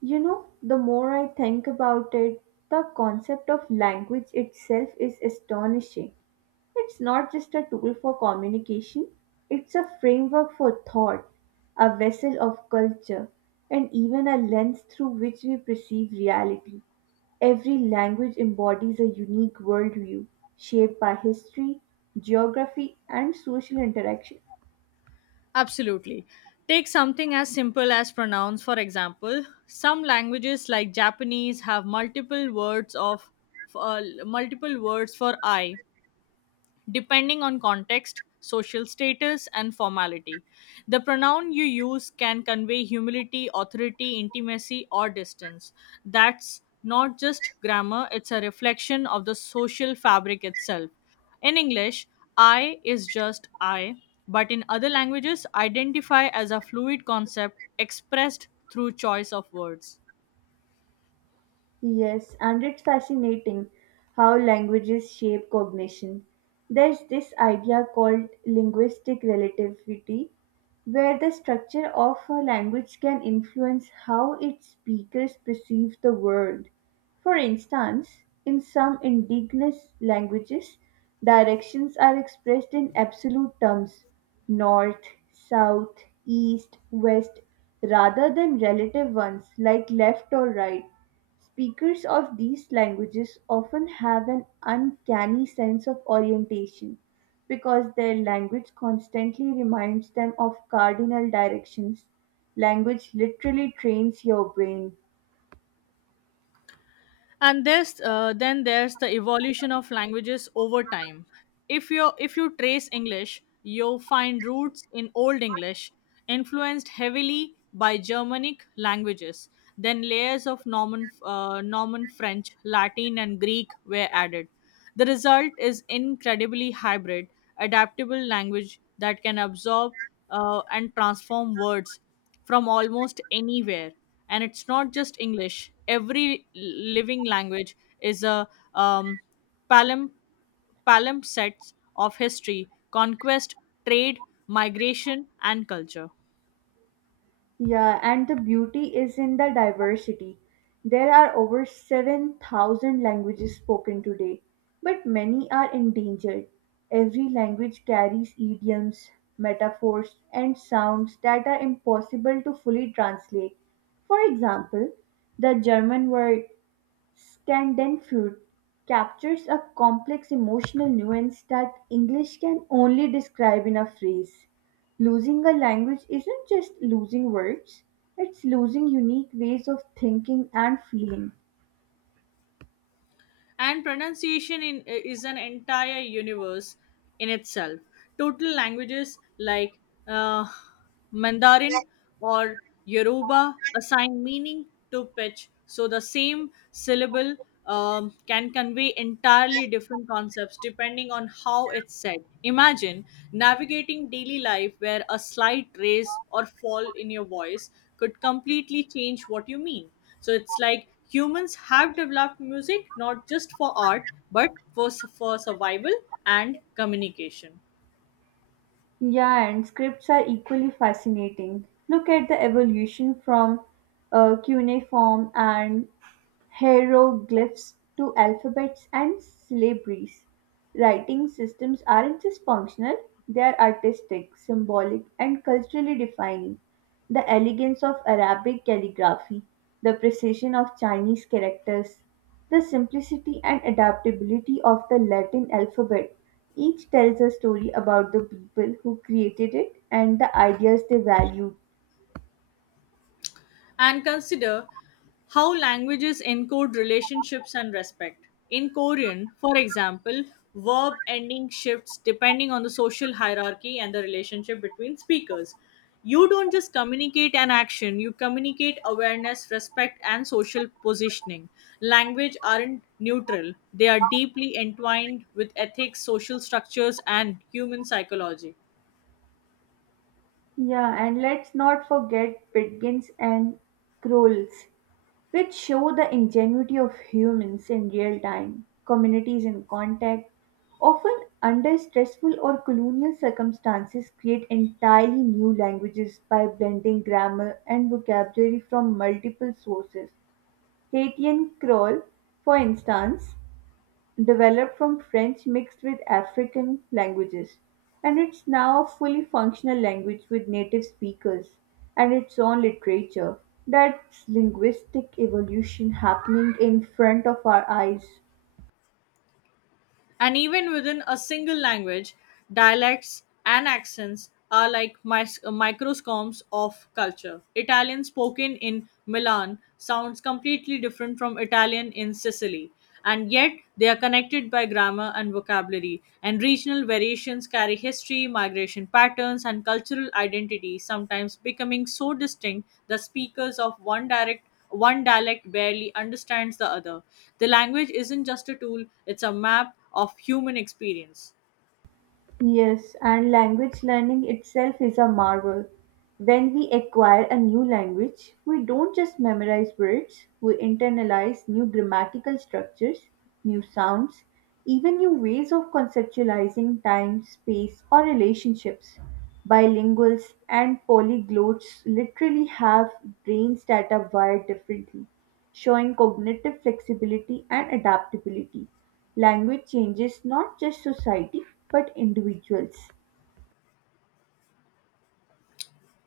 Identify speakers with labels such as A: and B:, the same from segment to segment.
A: You know, the more I think about it, the concept of language itself is astonishing. It's not just a tool for communication, it's a framework for thought, a vessel of culture, and even a lens through which we perceive reality. Every language embodies a unique worldview shaped by history, geography, and social interaction.
B: Absolutely. Take something as simple as pronouns, for example. Some languages like Japanese have multiple words of multiple words for I, depending on context, social status, and formality. The pronoun you use can convey humility, authority, intimacy, or distance. That's not just grammar, it's a reflection of the social fabric itself. In English, I is just I, but in other languages, identify as a fluid concept expressed through choice of words.
A: Yes, and it's fascinating how languages shape cognition. There's this idea called linguistic relativity, where the structure of a language can influence how its speakers perceive the world. For instance, in some indigenous languages, directions are expressed in absolute terms north, south, east, west rather than relative ones like left or right. Speakers of these languages often have an uncanny sense of orientation, because their language constantly reminds them of cardinal directions. Language literally trains your brain.
B: And there's then there's the evolution of languages over time. If you trace English you'll find roots in Old English, influenced heavily by Germanic languages. Then layers of Norman French, Latin, and Greek were added. The result is incredibly hybrid, adaptable language that can absorb and transform words from almost anywhere. And it's not just English. Living language is a um, palum- palimpsest of history, conquest, trade, migration, and culture.
A: Yeah, and the beauty is in the diversity. There are over 7,000 languages spoken today, but many are endangered. Every language carries idioms, metaphors, and sounds that are impossible to fully translate. For example, the German word Schadenfreude captures a complex emotional nuance that English can only describe in a phrase. Losing a language isn't just losing words, it's losing unique ways of thinking and feeling.
B: And pronunciation is an entire universe in itself. Total languages like uh, Mandarin or Yoruba assign meaning to pitch, so the same syllable can convey entirely different concepts depending on how it's said. Imagine navigating daily life where a slight raise or fall in your voice could completely change what you mean. So it's like humans have developed music not just for art, but for survival and communication.
A: Yeah, and scripts are equally fascinating. Look at the evolution from cuneiform and hieroglyphs to alphabets and syllabaries. Writing systems aren't just functional, they are artistic, symbolic, and culturally defining. The elegance of Arabic calligraphy, the precision of Chinese characters, the simplicity and adaptability of the Latin alphabet each tells a story about the people who created it and the ideas they valued.
B: And consider how languages encode relationships and respect. In Korean, for example, verb ending shifts depending on the social hierarchy and the relationship between speakers. You don't just communicate an action, you communicate awareness, respect, and social positioning. Language aren't neutral, they are deeply entwined with ethics, social structures, and human psychology.
A: Yeah, and let's not forget Pitkin's and Crowell's, which show the ingenuity of humans in real time, communities in contact. Often, under stressful or colonial circumstances, create entirely new languages by blending grammar and vocabulary from multiple sources. Haitian Creole, for instance, developed from French mixed with African languages, and it's now a fully functional language with native speakers and its own literature. That's linguistic evolution happening in front of our eyes.
B: And even within a single language, dialects and accents are like microscomes of culture. Italian spoken in Milan sounds completely different from Italian in Sicily, and yet they are connected by grammar and vocabulary. And regional variations carry history, migration patterns, and cultural identity, sometimes becoming so distinct that speakers of one dialect barely understands the other. The language isn't just a tool, it's a map of human experience.
A: Yes, and language learning itself is a marvel. When we acquire a new language, we don't just memorize words, we internalize new grammatical structures, new sounds, even new ways of conceptualizing time, space, or relationships. Bilinguals and polyglots literally have brains that are wired differently, showing cognitive flexibility and adaptability. Language changes not just society but individuals.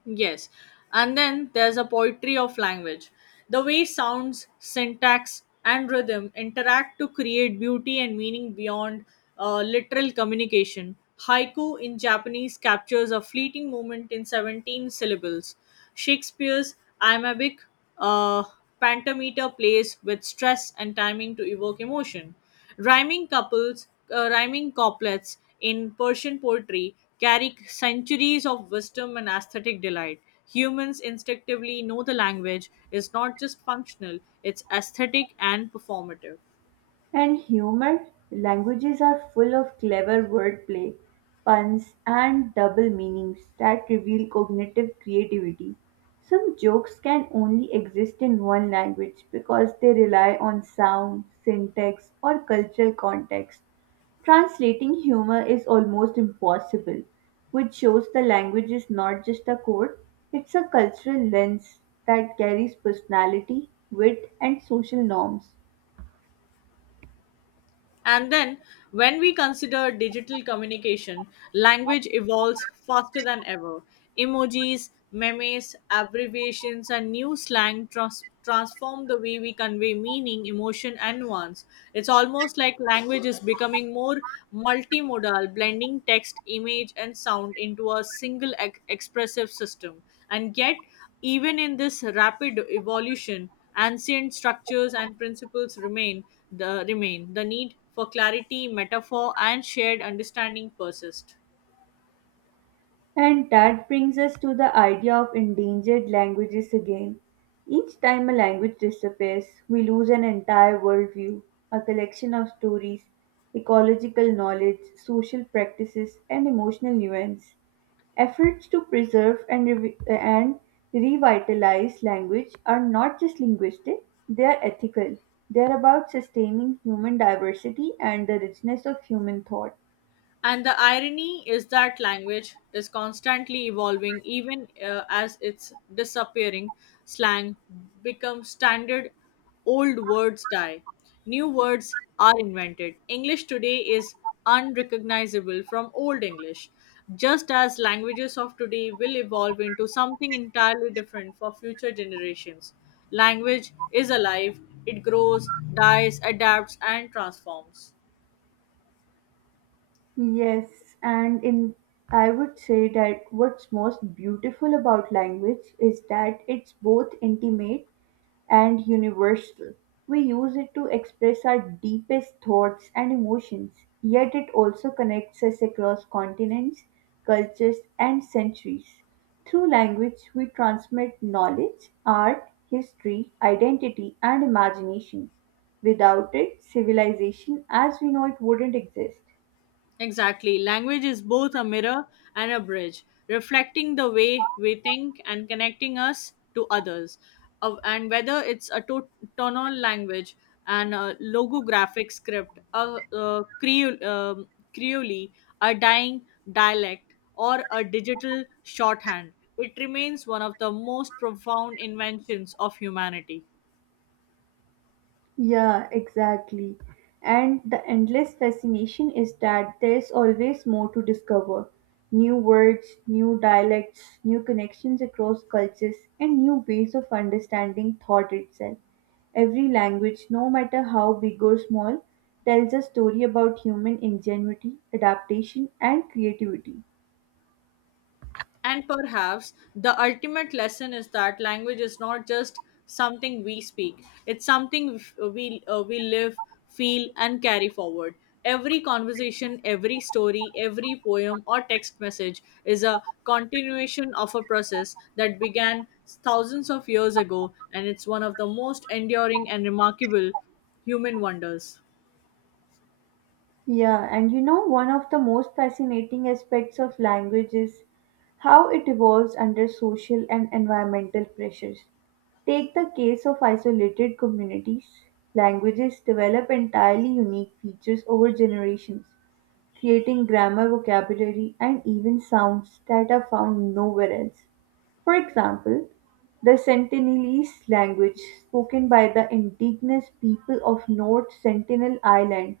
B: Yes. And then there's a poetry of language. The way sounds, syntax, and rhythm interact to create beauty and meaning beyond literal communication. Haiku in Japanese captures a fleeting moment in 17 syllables. Shakespeare's iambic uh, pentameter plays with stress and timing to evoke emotion. Rhyming couplets in Persian poetry carry centuries of wisdom and aesthetic delight. Humans instinctively know the language is not just functional, it's aesthetic and performative.
A: And humor? Languages are full of clever wordplay, puns, and double meanings that reveal cognitive creativity. Some jokes can only exist in one language because they rely on sound, syntax, or cultural context. Translating humor is almost impossible, which shows the language is not just a code, it's a cultural lens that carries personality, wit, and social norms.
B: And then, when we consider digital communication, language evolves faster than ever. Emojis, memes, abbreviations, and new slang transform the way we convey meaning, emotion, and nuance. It's almost like language is becoming more multimodal, blending text, image, and sound into a single expressive system. And yet, even in this rapid evolution, ancient structures and principles remain. The need for clarity, metaphor, and shared understanding persist.
A: And that brings us to the idea of endangered languages again. Each time a language disappears, we lose an entire worldview, a collection of stories, ecological knowledge, social practices, and emotional nuance. Efforts to preserve and revitalize language are not just linguistic, they are ethical. They are about sustaining human diversity and the richness of human thought.
B: And the irony is that language is constantly evolving, even as it's disappearing. Slang becomes standard, old words die, new words are invented. English today is unrecognizable from Old English, just as languages of today will evolve into something entirely different for future generations. Language is alive, it grows, dies, adapts, and transforms.
A: Yes, and in I would say that what's most beautiful about language is that it's both intimate and universal. We use it to express our deepest thoughts and emotions, yet it also connects us across continents, cultures, and centuries. Through language, we transmit knowledge, art, history, identity, and imagination. Without it, civilization as we know it wouldn't exist.
B: Exactly. Language is both a mirror and a bridge, reflecting the way we think and connecting us to others. And whether it's a tonal language, and a logographic script, a Creole, a dying dialect, or a digital shorthand, it remains one of the most profound inventions of humanity.
A: Yeah, exactly. And the endless fascination is that there's always more to discover new words, new dialects, new connections across cultures, and new ways of understanding thought itself. Every language, no matter how big or small, tells a story about human ingenuity, adaptation, and creativity.
B: And perhaps the ultimate lesson is that language is not just something we speak, it's something we live, feel, and carry forward. Every conversation, every story, every poem or text message is a continuation of a process that began thousands of years ago, and it's one of the most enduring and remarkable human wonders.
A: Yeah, and you know, one of the most fascinating aspects of language is how it evolves under social and environmental pressures. Take the case of isolated communities. Languages develop entirely unique features over generations, creating grammar, vocabulary, and even sounds that are found nowhere else. For example, the Sentinelese language, spoken by the indigenous people of North Sentinel Island,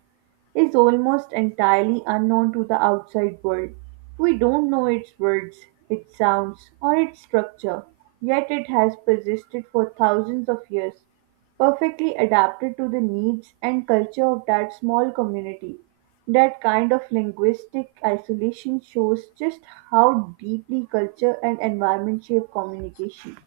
A: is almost entirely unknown to the outside world. We don't know its words, its sounds, or its structure, yet it has persisted for thousands of years, perfectly adapted to the needs and culture of that small community. That kind of linguistic isolation shows just how deeply culture and environment shape communication.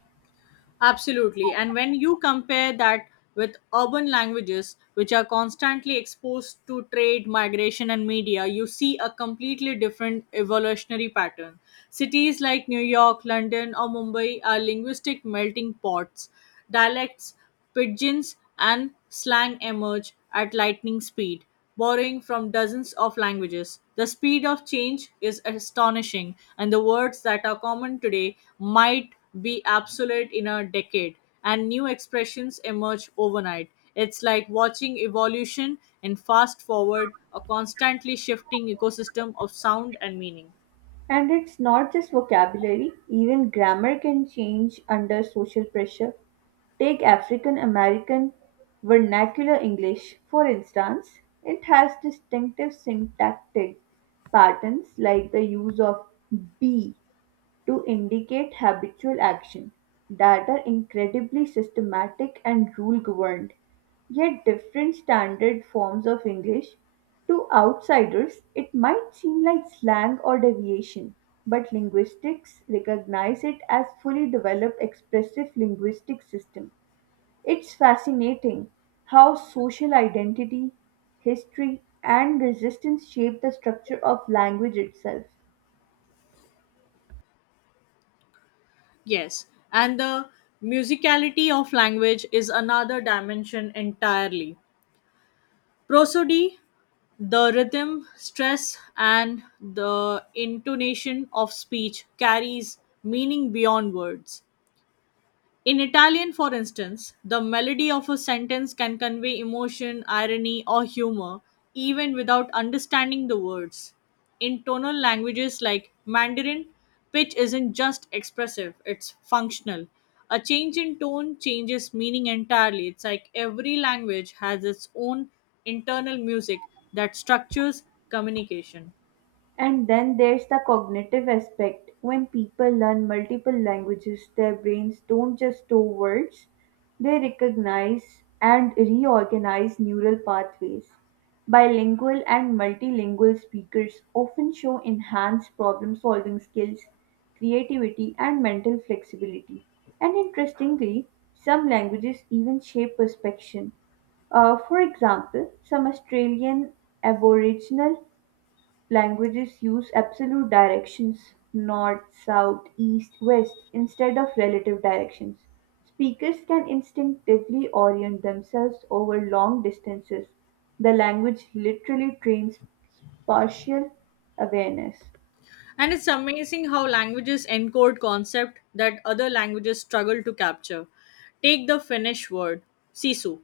B: Absolutely. And when you compare that with urban languages, which are constantly exposed to trade, migration, and media, you see a completely different evolutionary pattern. Cities like New York, London, or Mumbai are linguistic melting pots. Dialects, Pidgins, and slang emerge at lightning speed, borrowing from dozens of languages. The speed of change is astonishing, and the words that are common today might be obsolete in a decade, and new expressions emerge overnight. It's like watching evolution and fast forward, a constantly shifting ecosystem of sound and meaning.
A: And it's not just vocabulary, even grammar can change under social pressure. Take African American vernacular English, for instance. It has distinctive syntactic patterns like the use of be to indicate habitual action, that are incredibly systematic and rule governed. Yet, different standard forms of English to outsiders, it might seem like slang or deviation, but linguistics recognize it as fully developed expressive linguistic system. It's fascinating how social identity, history, and resistance shape the structure of language itself.
B: Yes, and the musicality of language is another dimension entirely. Prosody, the rhythm, stress, and the intonation of speech carries meaning beyond words. In Italian, for instance, the melody of a sentence can convey emotion, irony, or humor even without understanding the words. In tonal languages like Mandarin, pitch isn't just expressive, it's functional. A change in tone changes meaning entirely. It's like every language has its own internal music that structures communication.
A: And then there's the cognitive aspect. When people learn multiple languages, their brains don't just store words, they recognize and reorganize neural pathways. Bilingual and multilingual speakers often show enhanced problem solving skills, creativity, and mental flexibility. And interestingly, some languages even shape perception. For example, some Australian Aboriginal Languages use absolute directions north, south, east, west instead of relative directions. Speakers can instinctively orient themselves over long distances. The language literally trains spatial awareness.
B: And it's amazing how languages encode concept that other languages struggle to capture. Take the Finnish word sisu,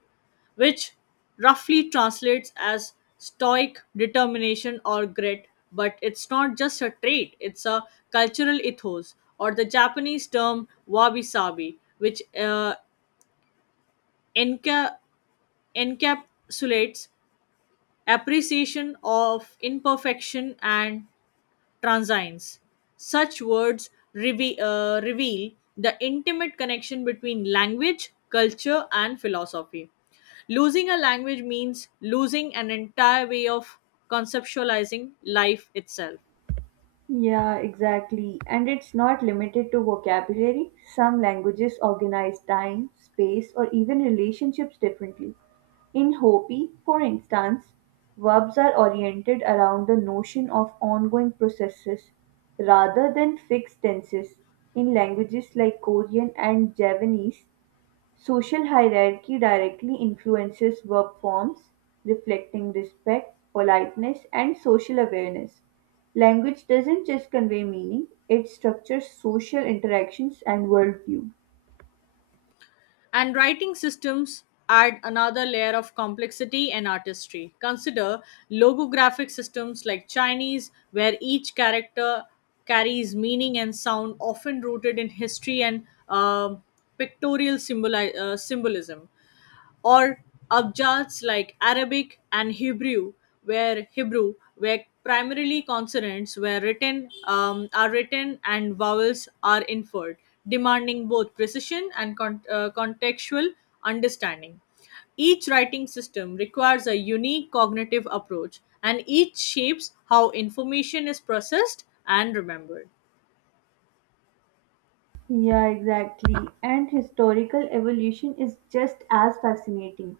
B: which roughly translates as stoic determination or grit, but it's not just a trait, it's a cultural ethos, or the Japanese term wabi sabi, which enca- encapsulates appreciation of imperfection and transience. Such words reveal the intimate connection between language, culture, and philosophy. Losing a language means losing an entire way of conceptualizing life itself.
A: Yeah, exactly. And it's not limited to vocabulary. Some languages organize time, space, or even relationships differently. In Hopi, for instance, verbs are oriented around the notion of ongoing processes rather than fixed tenses. In languages like Korean and Javanese, social hierarchy directly influences verb forms, reflecting respect, politeness, and social awareness. Language doesn't just convey meaning, it structures social interactions and worldview.
B: And writing systems add another layer of complexity and artistry. Consider logographic systems like Chinese, where each character carries meaning and sound often rooted in history and um symbolism, or abjads like Arabic and Hebrew, where where primarily consonants were written are written and vowels are inferred, demanding both precision and contextual understanding. Each writing system requires a unique cognitive approach, and each shapes how information is processed and remembered.
A: Yeah, exactly. And historical evolution is just as fascinating.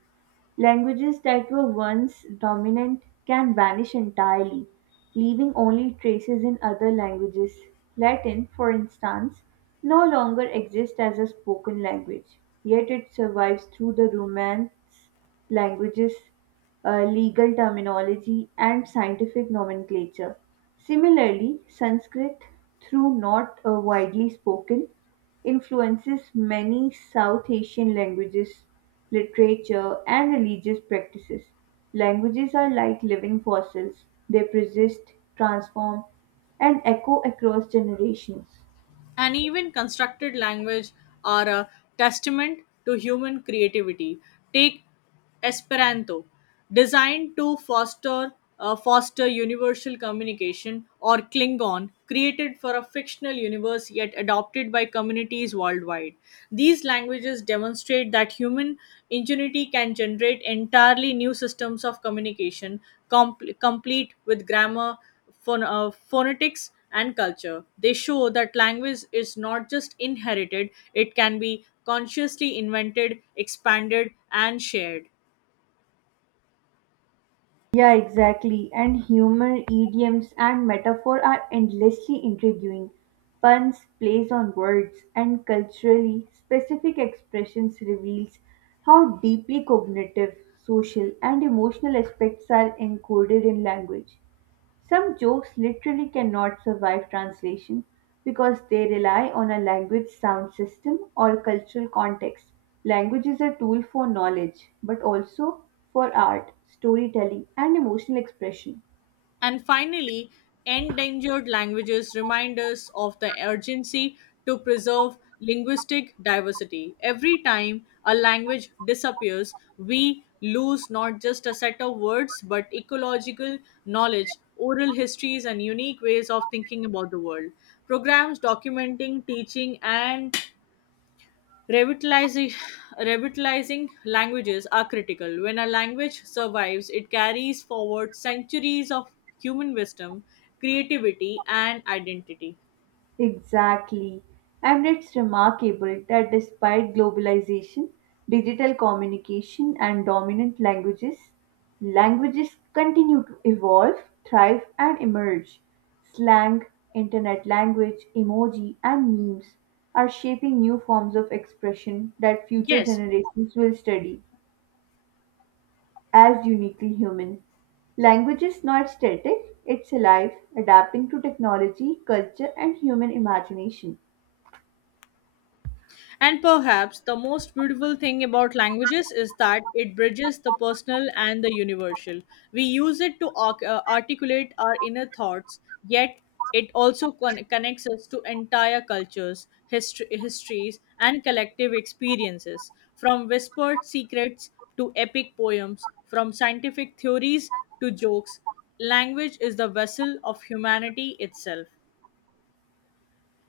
A: Languages that were once dominant can vanish entirely, leaving only traces in other languages. Latin, for instance, no longer exists as a spoken language, yet it survives through the Romance languages, legal terminology, and scientific nomenclature. Similarly, Sanskrit, through not widely spoken, influences many South Asian languages, literature, and religious practices. Languages are like living fossils, they persist, transform, and echo across generations.
B: And even constructed language are a testament to human creativity. Take Esperanto, designed to foster foster universal communication, or Klingon, created for a fictional universe yet adopted by communities worldwide. These languages demonstrate that human ingenuity can generate entirely new systems of communication, complete with grammar, phonetics, and culture. They show that language is not just inherited, it can be consciously invented, expanded, and shared.
A: Yeah, exactly. And humor, idioms, and metaphor are endlessly intriguing. Puns, plays on words, and culturally specific expressions reveals how deeply cognitive, social, and emotional aspects are encoded in language. Some jokes literally cannot survive translation because they rely on a language's sound system or cultural context. Language is a tool for knowledge, but also for art, storytelling, and emotional expression.
B: And finally, endangered languages remind us of the urgency to preserve linguistic diversity. Every time a language disappears, we lose not just a set of words but ecological knowledge, oral histories, and unique ways of thinking about the world. Programs documenting, teaching, and Revitalizing, revitalizing languages are critical. When a language survives, it carries forward centuries of human wisdom, creativity, and identity.
A: Exactly. And it's remarkable that despite globalization, digital communication, and dominant languages, languages continue to evolve, thrive, and emerge. Slang, internet language, emoji, and memes are shaping new forms of expression that future
B: Yes.
A: generations will study as uniquely human. Language is not static, it's alive, adapting to technology, culture, and human imagination.
B: And perhaps the most beautiful thing about languages is that it bridges the personal and the universal. We use it to articulate our inner thoughts, yet it also connects us to entire cultures, histories, and collective experiences. From whispered secrets to epic poems, from scientific theories to jokes, language is the vessel of humanity itself.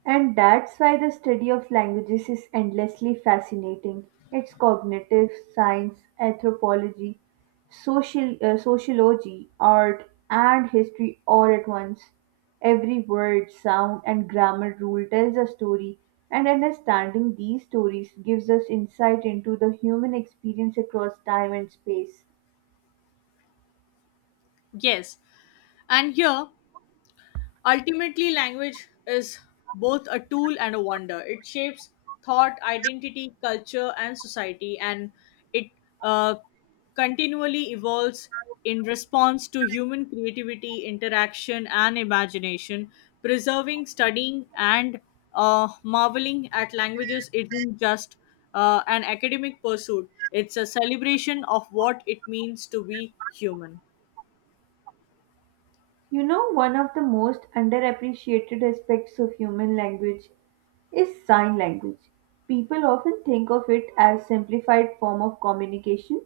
A: And that's why the study of languages is endlessly fascinating. It's cognitive science, anthropology, sociology, art, and history all at once. Every word, sound, and grammar rule tells a story, and understanding these stories gives us insight into the human experience across time and space.
B: Yes, and here ultimately, language is both a tool and a wonder. It shapes thought, identity, culture, and society, and it uh, continually evolves in response to human creativity, interaction, and imagination. Preserving, studying, and marveling at languages isn't just an academic pursuit, it's a celebration of what it means to be human.
A: You know, one of the most underappreciated aspects of human language is sign language. People often think of it as simplified form of communication,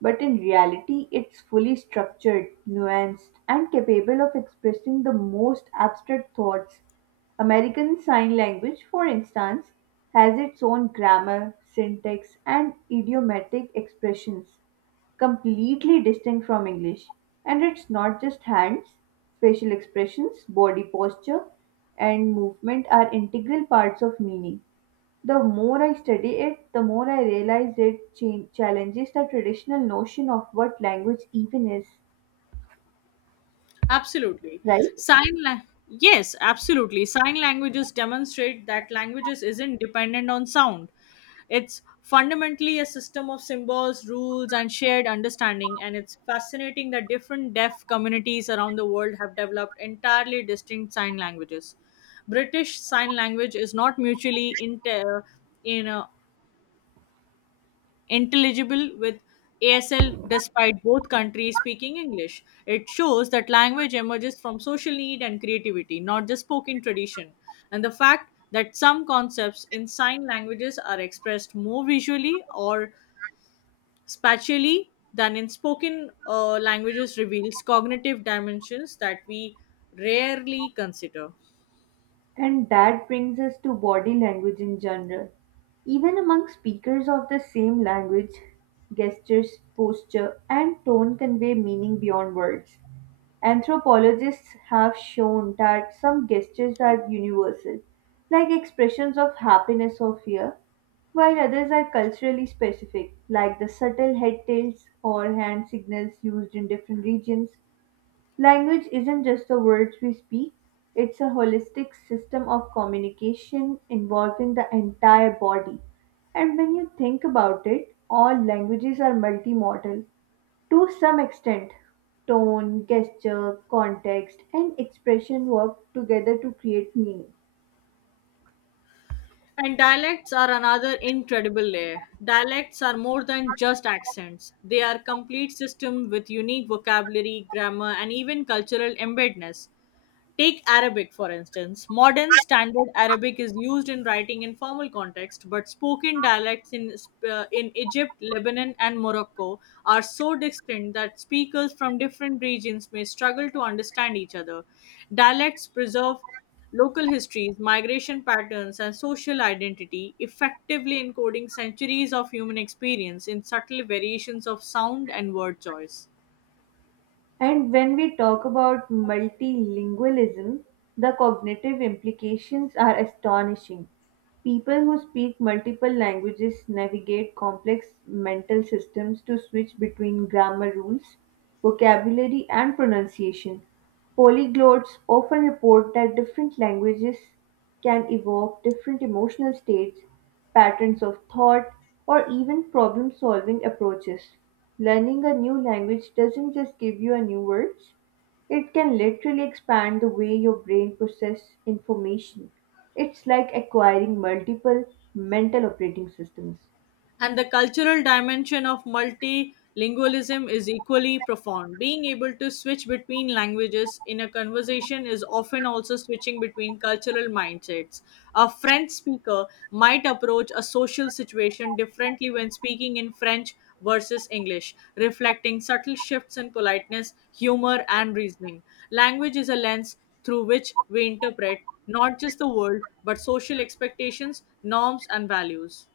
A: but in reality it's fully structured, nuanced, and capable of expressing the most abstract thoughts. American Sign Language, for instance, has its own grammar, syntax, and idiomatic expressions completely distinct from English. And it's not just hands, facial expressions, body posture, and movement are integral parts of meaning. The more I study it, the more I realize it challenges the traditional notion of what language even is,
B: Absolutely.
A: right?
B: Sign la- yes, absolutely. Sign languages demonstrate that languages isn't dependent on sound. It's fundamentally a system of symbols, rules, and shared understanding. And it's fascinating that different deaf communities around the world have developed entirely distinct sign languages. British Sign Language is not mutually in, uh, intelligible with ASL despite both countries speaking English. It shows that language emerges from social need and creativity, not just spoken tradition. And the fact that some concepts in sign languages are expressed more visually or spatially than in spoken languages reveals cognitive dimensions that we rarely consider.
A: And that brings us to body language in general. Even among speakers of the same language, gestures, posture, and tone convey meaning beyond words. Anthropologists have shown that some gestures are universal, like expressions of happiness or fear, while others are culturally specific, like the subtle head tilts or hand signals used in different regions. Language isn't just the words we speak, it's a holistic system of communication involving the entire body. And when you think about it, all languages are multimodal to some extent. Tone, gesture, context, and expression work together to create meaning.
B: And dialects are another incredible layer. Dialects are more than just accents. They are complete system with unique vocabulary, grammar, and even cultural embeddedness. Take Arabic, for instance. Modern Standard Arabic is used in writing in formal context, but spoken dialects in Egypt, Lebanon, and Morocco are so distinct that speakers from different regions may struggle to understand each other. Dialects preserve local histories, migration patterns, and social identity, effectively encoding centuries of human experience in subtle variations of sound and word choice.
A: And when we talk about multilingualism, the cognitive implications are astonishing. People who speak multiple languages navigate complex mental systems to switch between grammar rules, vocabulary, and pronunciation. Polyglots often report that different languages can evoke different emotional states, patterns of thought, or even problem solving approaches. Learning a new language doesn't just give you a new words, it can literally expand the way your brain processes information. It's like acquiring multiple mental operating systems.
B: And the cultural dimension of multilingualism is equally profound. Being able to switch between languages in a conversation is often also switching between cultural mindsets. A French speaker might approach a social situation differently when speaking in French versus English, reflecting subtle shifts in politeness, humor, and reasoning. Language is a lens through which we interpret not just the world, but social expectations, norms, and values.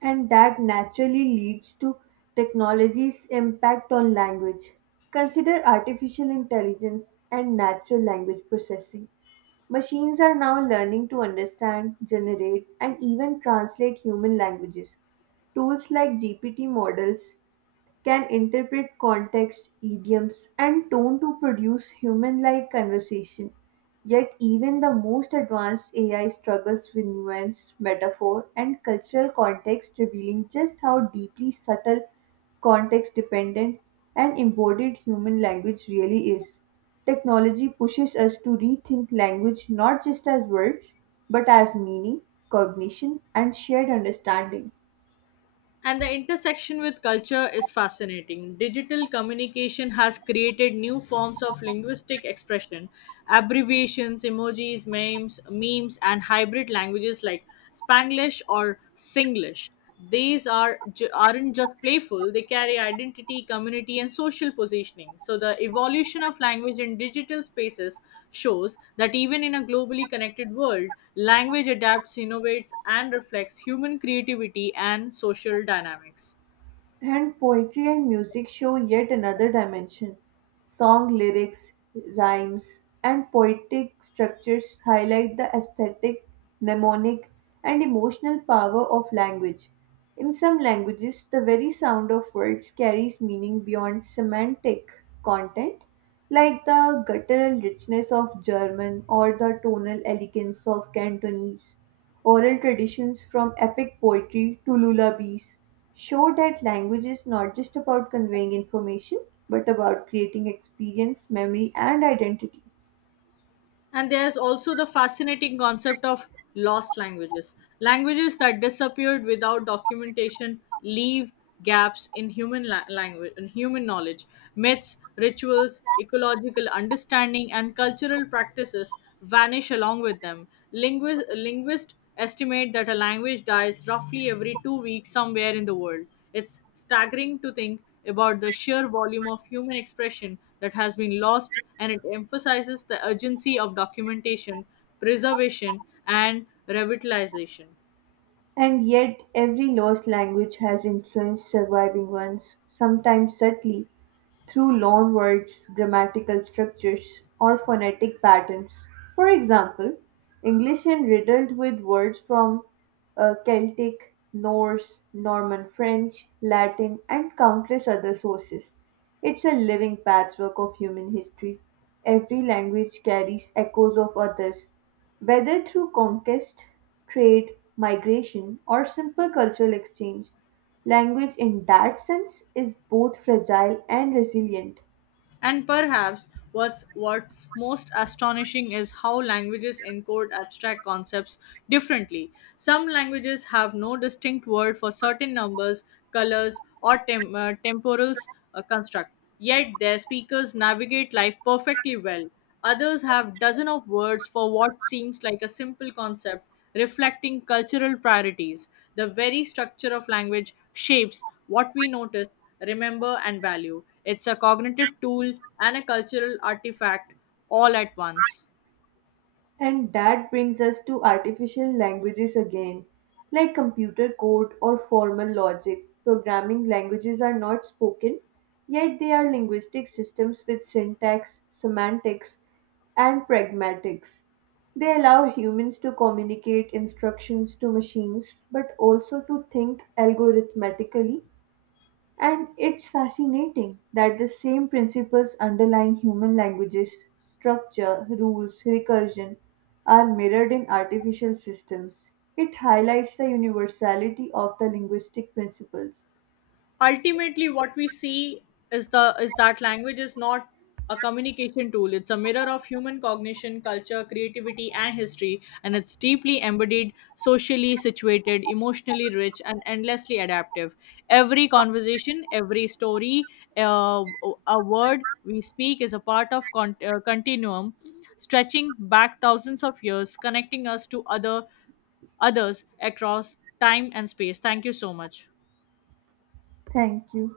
A: And that naturally leads to technology's impact on language. Consider artificial intelligence and natural language processing. Machines are now learning to understand, generate, and even translate human languages. Tools like GPT models can interpret context, idioms, and tone to produce human-like conversation. Yet even the most advanced AI struggles with nuance, metaphor, and cultural context, revealing just how deeply subtle, context-dependent, and embodied human language really is. Technology pushes us to rethink language not just as words, but as meaning, cognition, and shared understanding.
B: And the intersection with culture is fascinating. Digital communication has created new forms of linguistic expression: abbreviations, emojis, memes, and hybrid languages like Spanglish or Singlish. These aren't just playful, they carry identity, community, and social positioning. So, the evolution of language in digital spaces shows that even in a globally connected world, language adapts, innovates, and reflects human creativity and social dynamics.
A: And poetry and music show yet another dimension. Song lyrics, rhymes, and poetic structures highlight the aesthetic, mnemonic, and emotional power of language. In some languages, the very sound of words carries meaning beyond semantic content, like the guttural richness of German or the tonal elegance of Cantonese. Oral traditions from epic poetry to lullabies show that language is not just about conveying information, but about creating experience, memory, and identity.
B: And there's also the fascinating concept of lost languages. Languages that disappeared without documentation leave gaps in human la- language in human knowledge. Myths, rituals, ecological understanding, and cultural practices vanish along with them. Linguists estimate that a language dies roughly every two weeks somewhere in the world. It's staggering to think about the sheer volume of human expression that has been lost, and it emphasizes the urgency of documentation, preservation, and revitalization.
A: And yet, every lost language has influenced surviving ones, sometimes subtly, through loanwords, grammatical structures, or phonetic patterns. For example, English is riddled with words from Celtic, Norse, Norman French, Latin, and countless other sources. It's a living patchwork of human history. Every language carries echoes of others, whether through conquest, trade, migration, or simple cultural exchange. Language in that sense is both fragile and resilient.
B: And perhaps what's most astonishing is how languages encode abstract concepts differently. Some languages have no distinct word for certain numbers, colors, or tem- temporals construct, yet their speakers navigate life perfectly well. Others have dozens of words for what seems like a simple concept, reflecting cultural priorities. The very structure of language shapes what we notice, remember, and value. It's a cognitive tool and a cultural artifact all at once.
A: And that brings us to artificial languages again. Like computer code or formal logic, programming languages are not spoken, yet they are linguistic systems with syntax, semantics, and pragmatics. They allow humans to communicate instructions to machines, but also to think algorithmically. And it's fascinating that the same principles underlying human languages, structure, rules, recursion, are mirrored in artificial systems. It highlights the universality of the linguistic principles.
B: Ultimately what we see is that language is not a communication tool, it's a mirror of human cognition, culture, creativity, and history, and it's deeply embodied, socially situated, emotionally rich, and endlessly adaptive. Every conversation, every story uh, a word we speak is a part of continuum stretching back thousands of years, connecting us to others across time and space. Thank you so much.
A: Thank you.